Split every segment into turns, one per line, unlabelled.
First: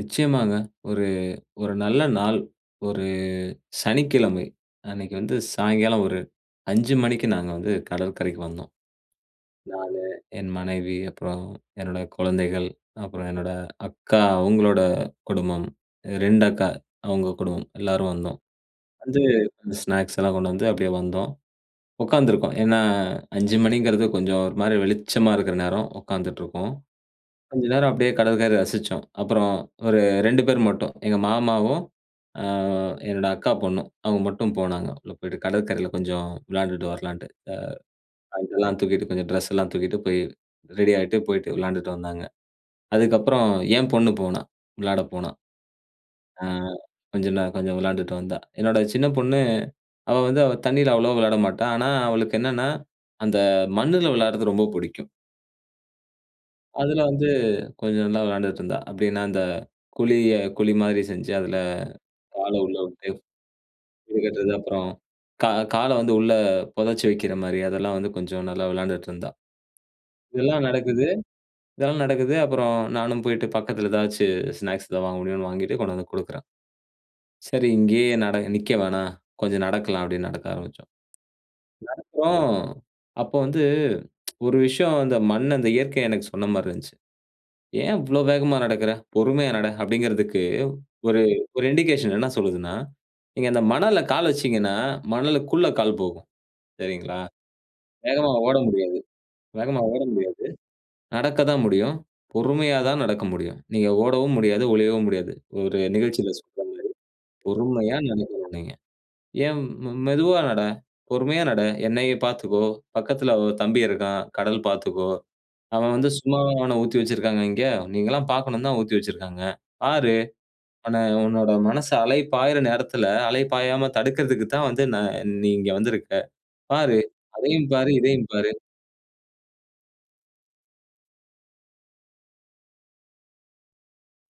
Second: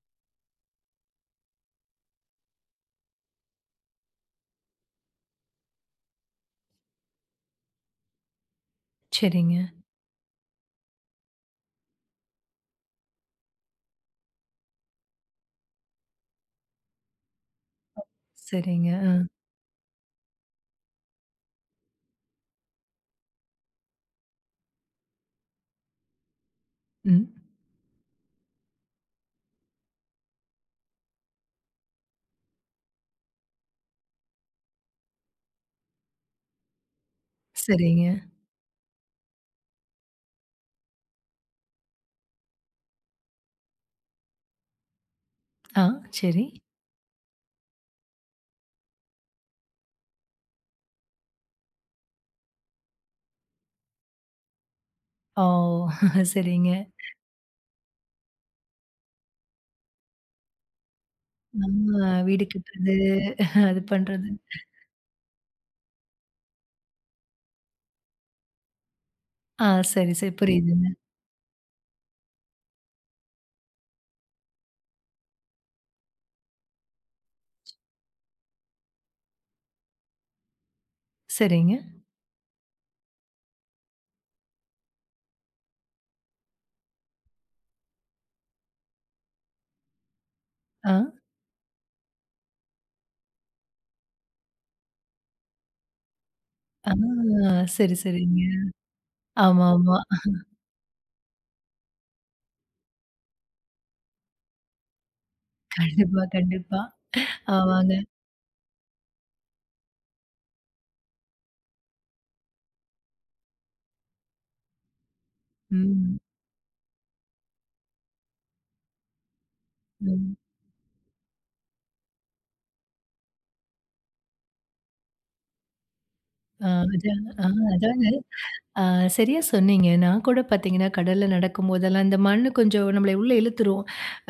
நிச்சயமாங்க. ஒரு ஒரு நல்ல நாள். ஒரு சனிக்கிழமை, அன்னிக்கு வந்து சாய்ங்கால ஒரு 5 மணிக்கு நாங்க வந்து கடற்கரைக்கு வந்தோம்.
சரிங்க.
நானு, என் மனைவி அப்புறம் என்னோட குழந்தைகள். அப்புறம் என்னோட அக்கா, அவங்களோட குடும்பம். 2 அக்கா, அவங்க குடும்பம் எல்லாரும் வந்தோம்.
சரிங்க.
வந்து
அ.
ஸ்நாக்ஸ் எல்லாம் கொண்டு வந்து அப்டியே வந்தோம். உக்காந்து இருக்கோம். ஏன்னா 5 மணிங்கிறது கொஞ்ச ஒரு மாரி வெளிச்சமா இருக்கிற நேரம். உக்காந்துட்டு இருக்கோம்.
ம்.
கொஞ்ச நேரம் அப்டியே கடற்கரை ரசிச்சோம். அப்புறம், ஒரு 2 பேர் மட்டும் எங்க மாமாவும், ஆ என்னோட அக்கா பொண்ணும் அவங்க மட்டும் போனாங்க. உள்ள போயிட்டு கடற்கரையில கொஞ்ச வெளாண்டுட்டு வர்லான்ட்டு.
சரிங்க.
ஆ அங்கிட்டேல்லாம் தூக்கிட்டு கொஞ்சம் டிரெஸ் எல்லாம் தூக்கிட்டு போய், ரெடி ஆயிட்டு போயிட்டு வெளாண்டுட்டு வந்தாங்க. அதுக்கப்புறம் என் பொண்ணு போனாள். விளாடப் போனாள்.
ஆ. சரி.
ஆ கொஞ்ச நே கொஞ்சம் வெளாண்டுட்டு வந்தாள். என்னோட சின்னப் பொண்ணு, அவள் வந்து அவள் தண்ணியில அவ்ளோவா வெளாட மாட்டா. ஆனா அவளுக்கு என்னன்னா, அந்த மண்ணுல வெளாடறது ரொம்ப புடிக்கும்.
ஆவ் சரிங்க.
அதுல வந்து கொஞ்ச நல்லா வெளாண்டுட்டு இருந்தா. அப்டியே நான் அந்த குழிய குழி மாரி செஞ்சு அதுல,
நம்ம வீடு
கால உள்ள
கட்டுறது.
உட்டு
அது பண்றதுன்
[unintelligible] அப்புறம் கா கால வந்து உள்ள பொதச்சு வைக்கிறமாரி. அதெல்லாம் வந்து கொஞ்ச நல்லா வெளாண்டுட்டு இருந்தா.
ஆ. சரி சரி.
இதெல்லா
புரியுதுங்க.
நடக்குது இதெல்லா நடக்குது. அப்புறம் நானும் போயிட்டு பக்கத்துல எதாச்சு ஸ்நாக்ஸ் எதாவது வாங்க முடியும்னு வாங்கிட்டு கொண்டு வந்து குடுக்கறேன். சரி இங்கயே நட நிக்க வேணா. கொஞ்ச நடக்கலா. அப்டின்னு நடக்க ஆரம்பிச்சோம்.
சரிங்க.
நடக்றோ, அப்போ வந்து ஒரு விஷயம் அந்த மண், அந்த இயற்கை எனக்கு சொன்ன மாரி இருந்துச்சு. ஏன் இவ்ளோ வேகமா நடக்குற? பொறுமையா நட. அப்டிங்கறதுக்கு
ஆ.
ஒரு ஒரு இன்டிகேஷன் என்ன சொல்லுதுன்னா, நீங்க அந்த மணல்ல கால் வச்சீங்கன்னா, மணலுக்குள்ள கால் போகும்.
ஆ.
சரிங்களா?
சரி,
வேகமா
சரிங்க.
ஓட முடியாது வேகமா
ஆமாம்மா.
ஓட முடியாது, நடக்கத்தான் முடியும். பொறுமையா தான் நடக்க முடியும். நீங்க ஓடவும் முடியாது. ஒளியவும் முடியாது. ஒரு
கண்டிப்பா,
நிகழ்ச்சில சொல்ற
கண்டிப்பா.
மாரி.
ஆமாங்க.
பொறுமையா நடக்கனும் நீங்க. ஏம் மெதுவா நட. பொறுமையா நட. என்னையே பாத்துக்கோ. பக்கத்துல ஒரு தம்பி இருக்கான். கடல் பாத்துக்கோ, அவன் வந்து
ம்.
சும்மாவா அவன ஊத்தி வைச்சிருக்காங்க இங்க? நீங்க எல்லாம் பாக்கணும்னு தான் ஊத்தி வைச்சிருக்காங்க. பாரு.
ம்.
அவன உன்னோட மனசு அலைபாயுற நேரத்துல, அலை பாயாம தடுக்கறதுக்கு தான் வந்து நான் நீ இங்க வந்திருக்க.
அ
பாரு.
அஜன அ
அதையும் பாரு.
அஜனா,
இதையும் பாரு.
ஆ சரியா சொன்னீங்க. நான் கூடப் பார்த்தீங்கனா, கடல்ல நடக்கும்போதெல்லாம், இந்த மண்ணு கொஞ்சம் நம்லைய உள்ள இழுத்துரும்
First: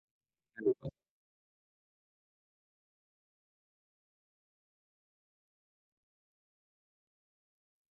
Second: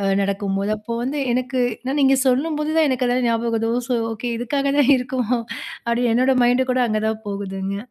அ நடக்கும்போது.
கண்டிப்பா.
அப்போ வந்து எனக்கு, நான் நீங்க சொல்லும்போது தான் எனக்கு அதெல்லாம் ஞாபகவது. ஒ சோ ஓகே இதுக்காகதா இருக்கோ அப்டி என்னோட மைண்ட் கூட அங்க தான் போகுதுங்க.